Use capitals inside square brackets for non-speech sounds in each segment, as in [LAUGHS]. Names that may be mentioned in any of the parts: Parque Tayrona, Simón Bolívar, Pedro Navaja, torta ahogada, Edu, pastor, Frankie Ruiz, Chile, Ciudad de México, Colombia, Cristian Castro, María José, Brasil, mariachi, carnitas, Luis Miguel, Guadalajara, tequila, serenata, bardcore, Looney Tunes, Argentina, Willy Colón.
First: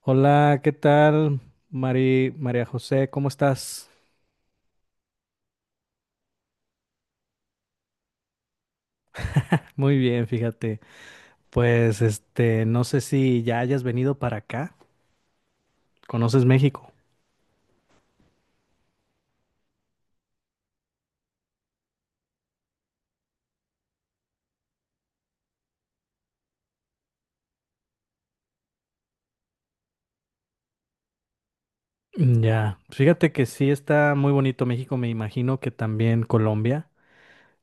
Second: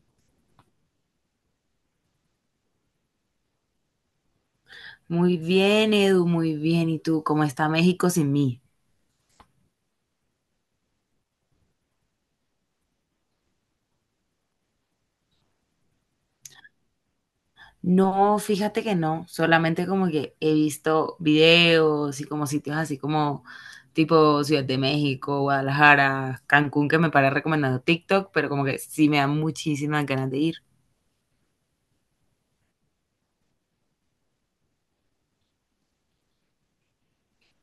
Hola, ¿qué tal? Mari, María José, ¿cómo estás? Muy bien, Edu, muy bien. ¿Y tú, cómo está México sin mí? Muy bien, fíjate. Pues no sé si ya hayas venido para acá. ¿Conoces México? No, fíjate que no, solamente como que he visto videos y como sitios así como tipo Ciudad de México, Guadalajara, Cancún, que me para recomendando TikTok, pero como que sí me da muchísimas ganas de ir. Ya, fíjate que sí está muy bonito México, me imagino que también Colombia.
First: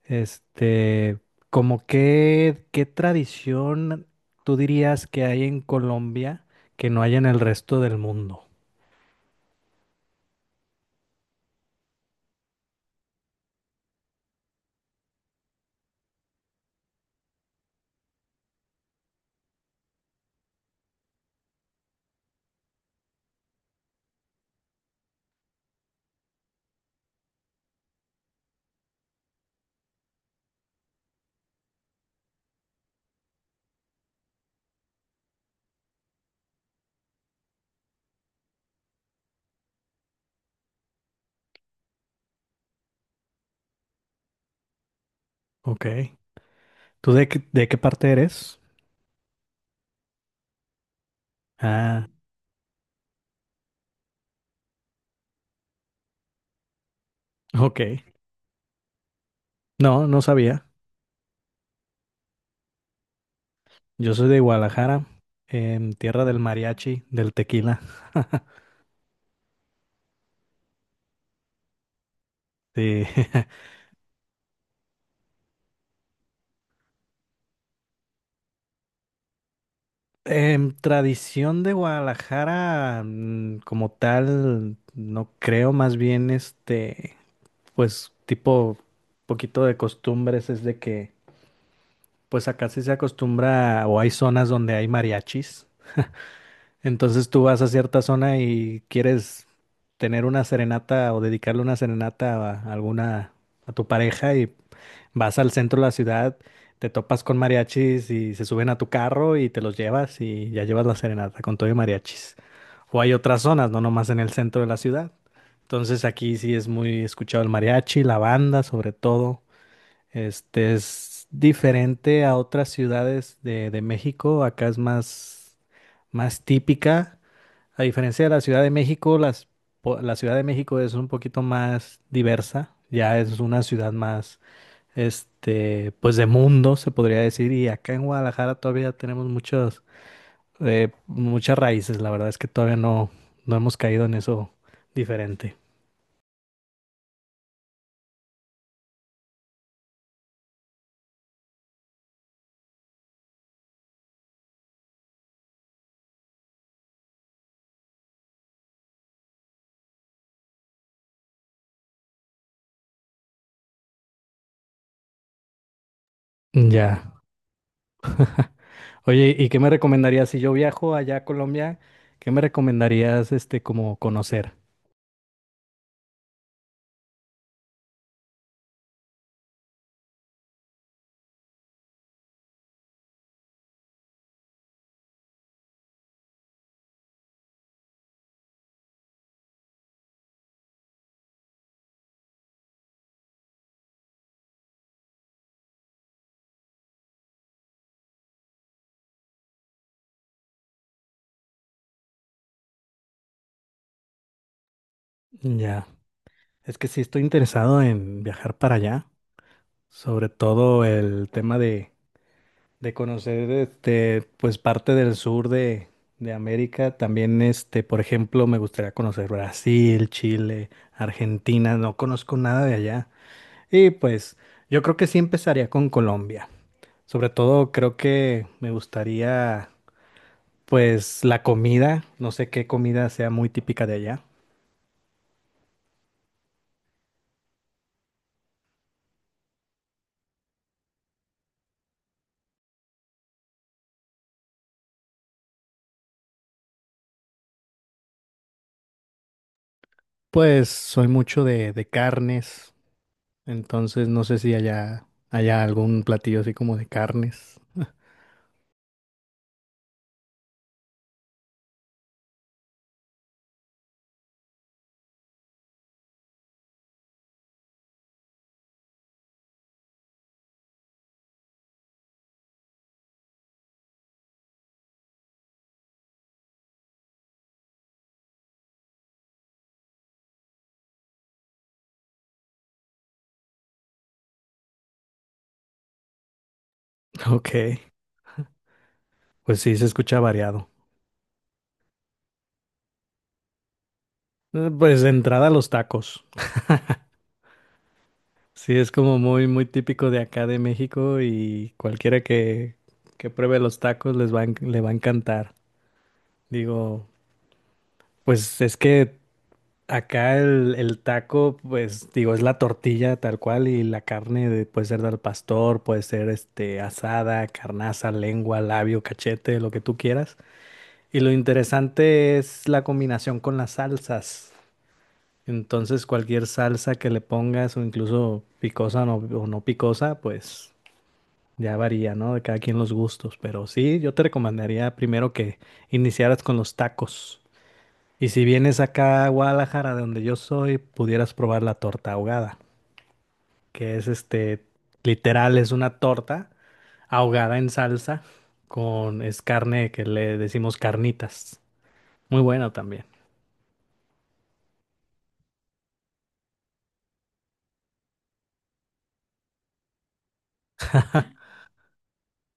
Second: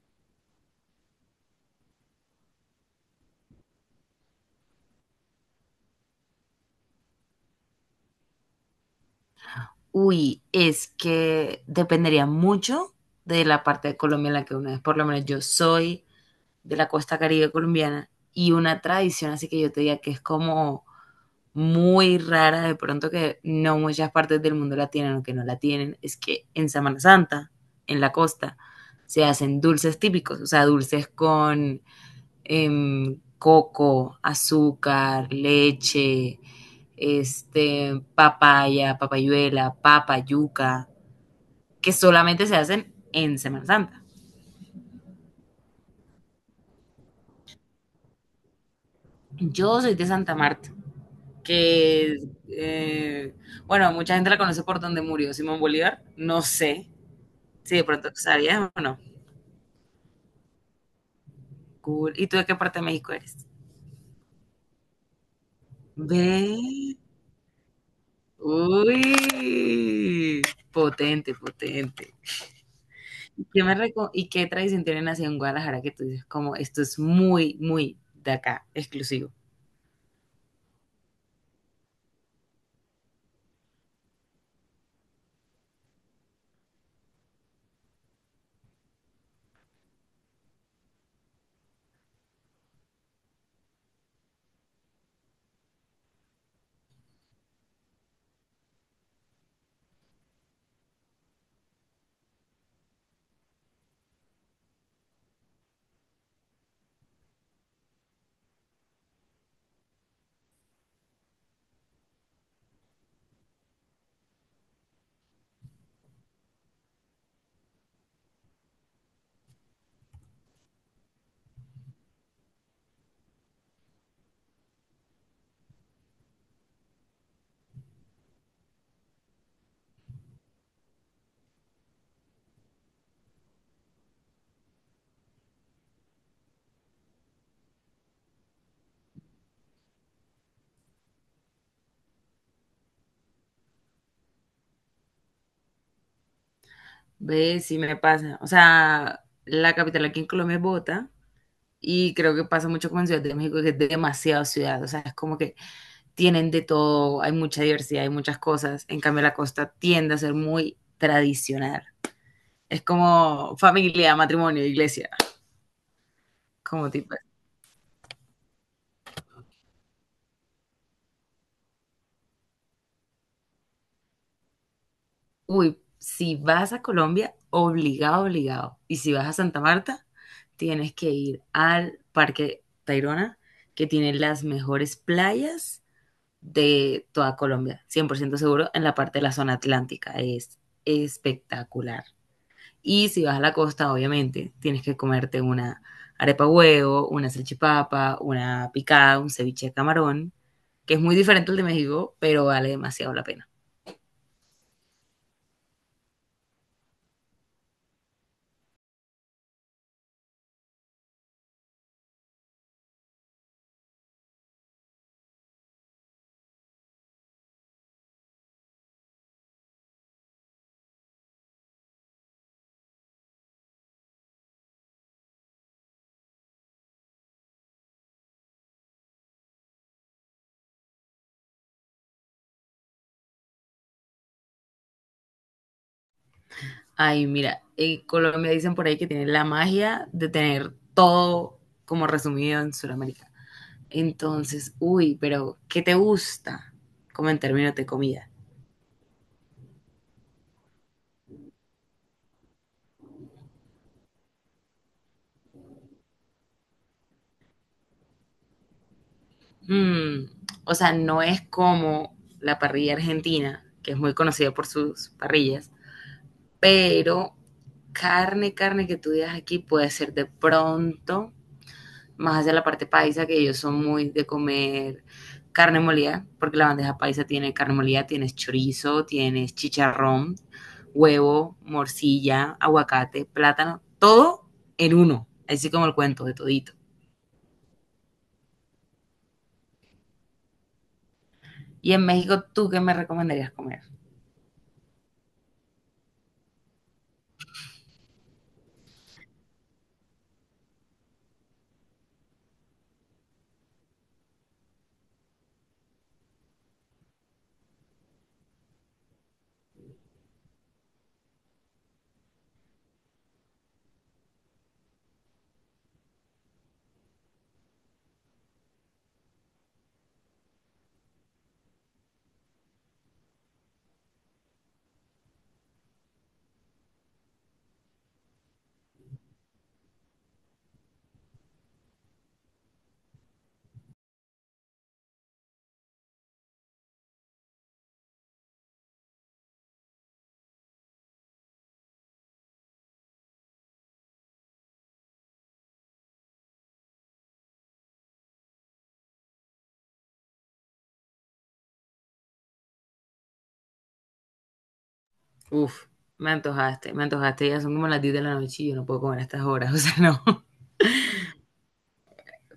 Este, como qué tradición tú dirías que hay en Colombia que no hay en el resto del mundo? Uy, es que dependería mucho de la parte de Colombia en la que uno es. Por lo menos yo soy de la costa caribe colombiana y una tradición, así que yo te diga que es como muy rara, de pronto que no muchas partes del mundo la tienen o que no la tienen, es que en Semana Santa, en la costa, se hacen dulces típicos, o sea, dulces con coco, azúcar, leche, papaya, papayuela, papa, yuca, que solamente se hacen en Semana Santa. Ok. ¿Tú de qué parte eres? Yo soy de Santa Marta, Ah, que, eh, bueno, mucha gente la conoce por donde murió Simón Bolívar, no sé, si ok. de pronto tú sabías o no. No, no sabía. Cool. ¿Y tú de qué parte de México eres? Yo soy de Guadalajara, tierra del Ve, mariachi, del tequila. uy, potente, potente. Sí. [LAUGHS] ¿Qué me reco- ¿Y qué tradición tienen así en Guadalajara que tú dices, como esto es muy, muy de acá, exclusivo? Tradición de Guadalajara, como tal, no creo, más bien pues tipo, poquito de costumbres es de que, pues acá sí se acostumbra o hay zonas donde hay mariachis. Entonces tú vas a cierta zona y quieres tener una serenata o dedicarle una serenata a alguna, a tu pareja y vas al centro de la ciudad, te topas con mariachis y se suben a tu carro y te los llevas y ya llevas la serenata con todo y mariachis. O hay otras zonas, no nomás en el centro de la ciudad. Entonces aquí sí es muy escuchado el mariachi, la banda sobre todo. Este es diferente a otras ciudades de México. Acá es más típica. A diferencia de la Ciudad de México, la Ciudad de México es un poquito más diversa, ya es una ciudad más, pues de mundo, se podría decir, y acá en Guadalajara todavía tenemos muchos, muchas raíces, la verdad es que todavía no, no hemos caído en eso diferente. Ve, sí me pasa. O sea, la capital aquí en Colombia es Bogotá y creo que pasa mucho como en Ciudad de México, que es demasiado ciudad. O sea, es como que tienen de todo, hay mucha diversidad, hay muchas cosas. En cambio, la costa tiende a ser muy tradicional. Es como familia, matrimonio, iglesia, como tipo, Ya. Oye, ¿y qué me recomendarías si yo viajo allá a Colombia? ¿Qué me recomendarías, como conocer? uy, si vas a Colombia, obligado, obligado. Y si vas a Santa Marta, tienes que ir al Parque Tayrona, que tiene las mejores playas de toda Colombia, 100% seguro, en la parte de la zona atlántica. Es espectacular. Y si vas a la costa, obviamente, tienes que comerte una arepa huevo, una salchipapa, una picada, un ceviche de camarón, que es muy diferente al de México, pero vale demasiado la pena. Ya. Es que sí estoy interesado en viajar para allá, sobre todo el tema de conocer pues parte de América. También, por ejemplo, me gustaría conocer Brasil, Chile, Argentina. No conozco nada de allá. Y pues yo creo que sí empezaría con Colombia. Sobre todo creo que me gustaría pues la comida. No sé qué comida sea muy típica de allá. Ay, mira, en Colombia dicen por ahí que tiene la magia de tener todo como resumido en Sudamérica. Entonces, uy, pero ¿qué te gusta? Como en términos de comida. Pues soy mucho de carnes. Entonces no sé si allá haya algún platillo así como de carnes. Mm, o sea, no es como la parrilla argentina, que es muy conocida por sus parrillas, pero carne, carne que tú digas aquí puede ser de pronto, más hacia la parte paisa, que ellos son muy de comer carne molida, porque la bandeja paisa tiene carne molida, tienes chorizo, tienes chicharrón, huevo, morcilla, aguacate, plátano, todo en uno, así como el cuento de todito. [LAUGHS] Ok. Pues sí, se escucha variado. Y en México, ¿tú qué me recomendarías comer? Pues de entrada los tacos. Sí, es como muy, muy típico de acá de México y que pruebe los tacos les va a, enc- le va a encantar. Digo, pues es que acá el taco, pues digo, es la tortilla tal cual y la puede ser del pastor, puede ser este asada, carnaza, lengua, labio, cachete, lo que tú quieras. Y lo interesante es la combinación con las salsas. Entonces cualquier salsa que le pongas o no picosa, pues ya varía, ¿no? De cada quien los gustos. Pero sí, yo te recomendaría primero que iniciaras con los tacos. Y si vienes acá a Guadalajara, de donde yo soy, pudieras probar la torta ahogada, que es literal, es una torta ahogada en salsa con, es carne que le decimos carnitas. Muy bueno también. Uf, me antojaste, ya son como las 10 de la noche y yo no puedo comer a estas horas, [LAUGHS] o sea, no.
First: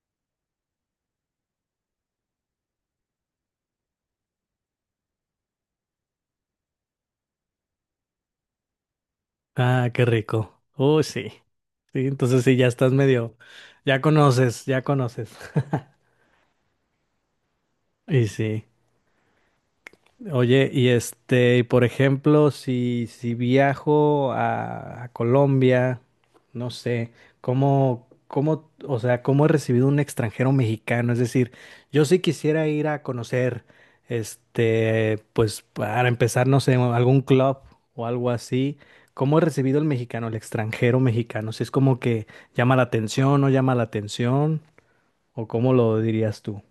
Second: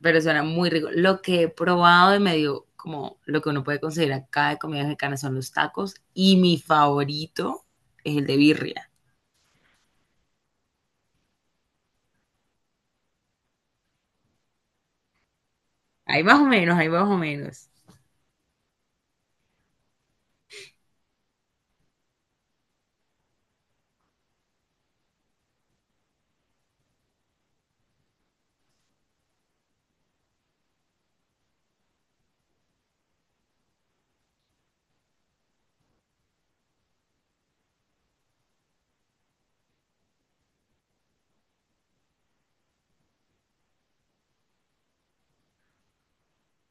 Pero suena muy rico. Lo que he probado y me dio como lo que uno puede conseguir acá de comida mexicana son los tacos y mi favorito es el de birria. Ah, qué rico. Uy, sí. Sí, entonces sí, ya estás medio, ya conoces, ya conoces. [LAUGHS] Ahí más o menos, ahí más o menos. Y sí. Oye, y por ejemplo, si viajo a Colombia, no sé, o sea, ¿cómo he recibido un extranjero mexicano? Es decir, yo sí quisiera ir a conocer, pues para empezar, no sé, algún club o algo así. ¿Cómo he recibido el mexicano, el extranjero mexicano? Si es como que llama la atención, no llama la atención, o cómo lo dirías tú.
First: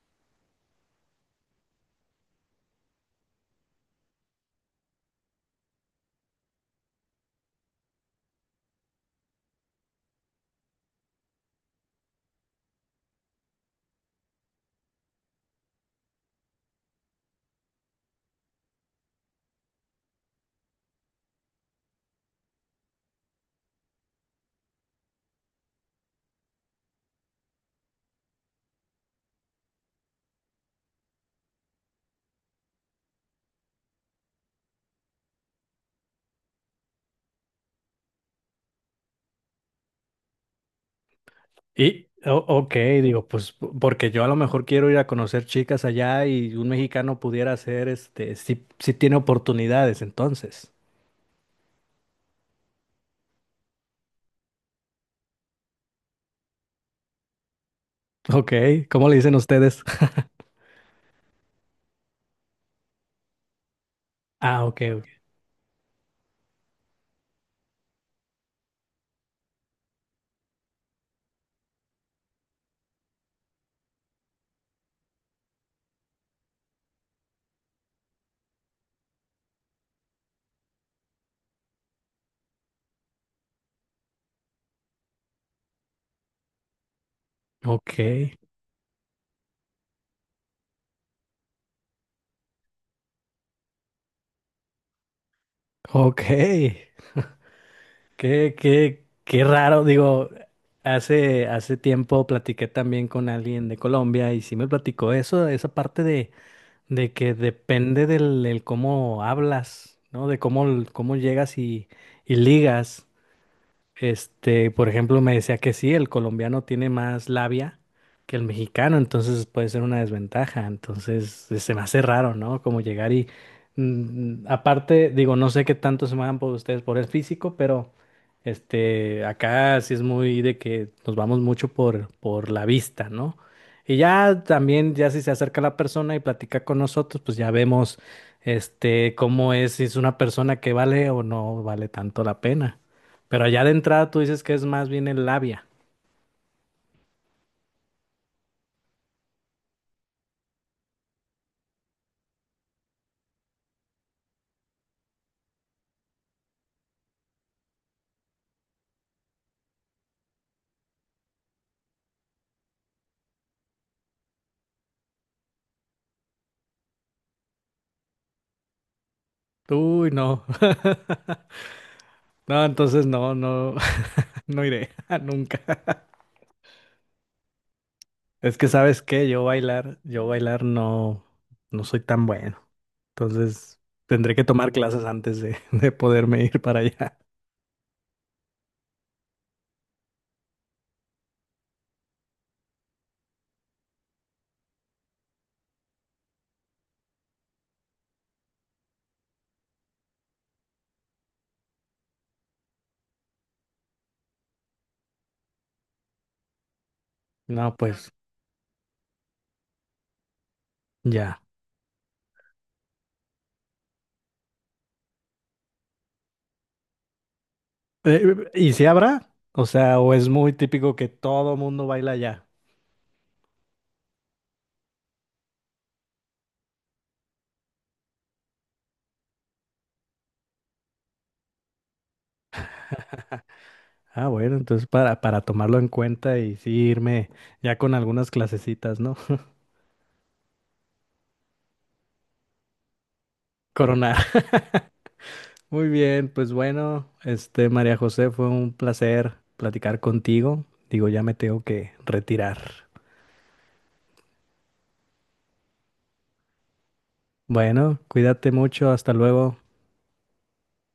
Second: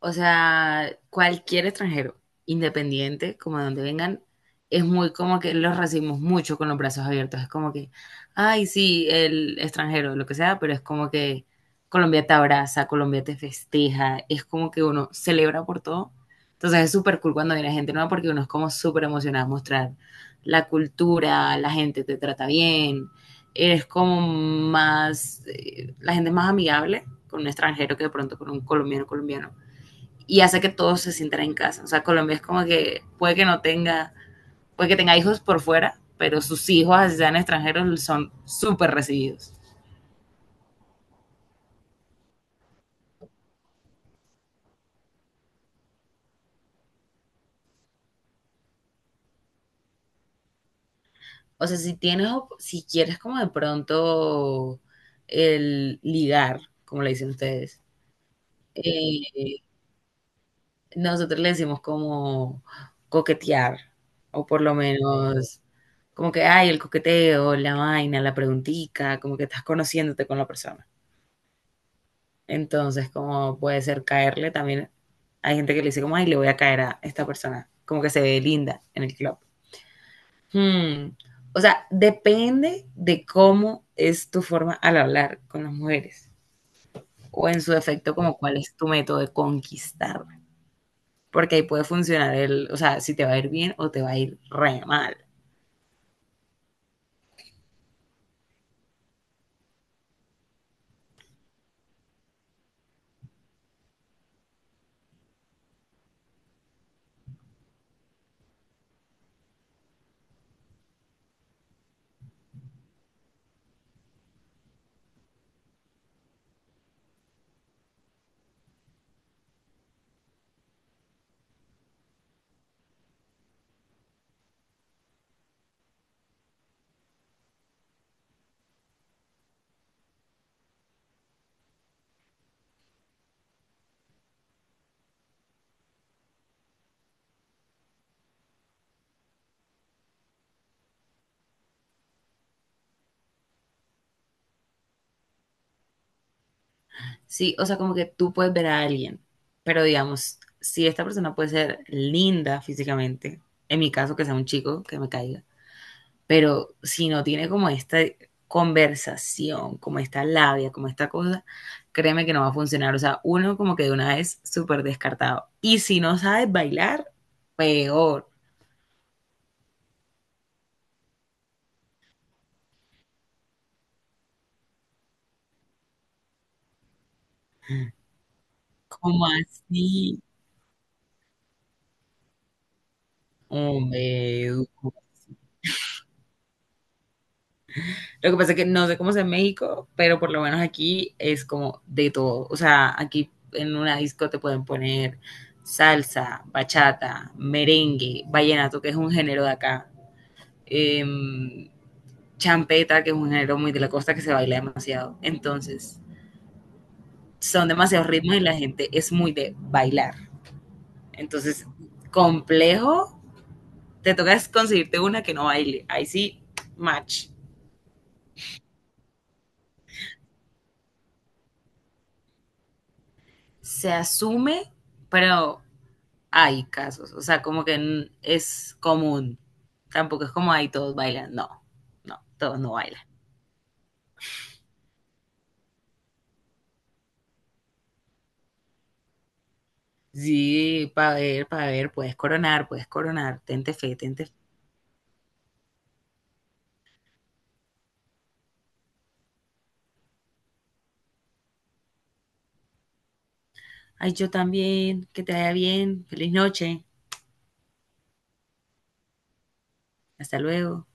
O sea, cualquier extranjero, independiente, como de donde vengan, es muy como que los recibimos mucho con los brazos abiertos. Es como que, ay, sí, el extranjero, lo que sea, pero es como que Colombia te abraza, Colombia te festeja, es como que uno celebra por todo. Entonces es súper cool cuando viene gente nueva porque uno es como súper emocionado a mostrar la cultura, la gente te trata bien, eres como más, la gente es más amigable con un extranjero que de pronto con un colombiano colombiano y hace que todos se sientan en casa. O sea, Colombia es como que puede que no tenga, puede que tenga hijos por fuera, pero sus hijos, así sean extranjeros, son súper recibidos. Y, ok, digo, porque yo a lo mejor quiero ir a conocer chicas allá y un mexicano pudiera hacer, si tiene oportunidades, entonces. O sea, si tienes, si quieres como de pronto el ligar, como le dicen ustedes, Ok, ¿cómo le dicen eh, ustedes? [LAUGHS] nosotros le decimos como coquetear, o por Ah, lo menos como que ay el coqueteo, la vaina, la preguntica, como que estás conociéndote con la persona. Entonces, como puede ser caerle también. Hay gente que le dice como, ay, le voy a caer a esta persona. Como que se ve linda en el club. Hmm. O sea, depende de cómo es tu forma al hablar con las mujeres. O en su ok, defecto, como cuál es tu método de conquistar. Porque ahí puede funcionar el, o sea, si te va a ir bien o te va a ir re mal. ok. Qué raro, digo, hace tiempo platiqué también con alguien de Colombia y sí me platicó eso, esa parte de que depende del cómo hablas, ¿no? Cómo llegas y ligas. Por ejemplo, me decía que sí, el colombiano tiene más labia que el mexicano, entonces puede ser una desventaja. Entonces, se me hace raro, ¿no? Como llegar y aparte, digo, no sé qué tanto se van por ustedes por el físico, pero acá sí es muy de que nos vamos mucho por la vista, ¿no? Y ya también, ya si se acerca la persona y platica con nosotros, pues ya vemos, cómo es, si es una persona que vale o no vale tanto la pena. Pero allá de entrada tú dices que es más bien el labia. Sí, o sea, como que tú puedes ver a alguien, pero digamos, si esta persona puede ser linda físicamente, en mi caso que sea un chico que me caiga, pero si no tiene como esta conversación, como esta labia, como esta cosa, créeme que no va a funcionar. O sea, uno como que de una vez súper descartado. Y si no sabes bailar, peor. Uy, no. [LAUGHS] No, entonces no, no, [LAUGHS] no iré [LAUGHS] nunca. Es que sabes ¿Cómo qué, así? yo bailar no, no soy tan bueno. Entonces tendré Hombre, que Edu. tomar clases antes de, [LAUGHS] de poderme ir para allá. Lo que pasa es que no sé cómo es en México, pero por lo menos aquí es como de todo. O sea, aquí en una disco te pueden poner salsa, bachata, merengue, vallenato, que es un género de acá. Em, champeta, que es un género muy de la costa que se baila demasiado. Entonces, son No, demasiados pues ritmos y la gente es muy de bailar. ya. Entonces, complejo, te toca conseguirte una que no baile. Ahí sí, match. ¿Y si habrá? O sea, o es muy típico que todo mundo baila allá. Se asume, pero hay casos. O sea, como que es común. Tampoco es como ahí todos bailan. No, no, todos no bailan. Ah, bueno, entonces para tomarlo en cuenta y sí irme ya con algunas clasecitas, ¿no? [LAUGHS] Sí, para ver, puedes coronar, puedes coronar. Tente fe, Coronar. tente fe. [LAUGHS] Muy bien, pues bueno, este María José, fue un placer platicar contigo. Digo, ya me tengo que retirar. Ay, yo también, que te vaya bien, feliz noche. Bueno, cuídate mucho, hasta luego. Hasta luego.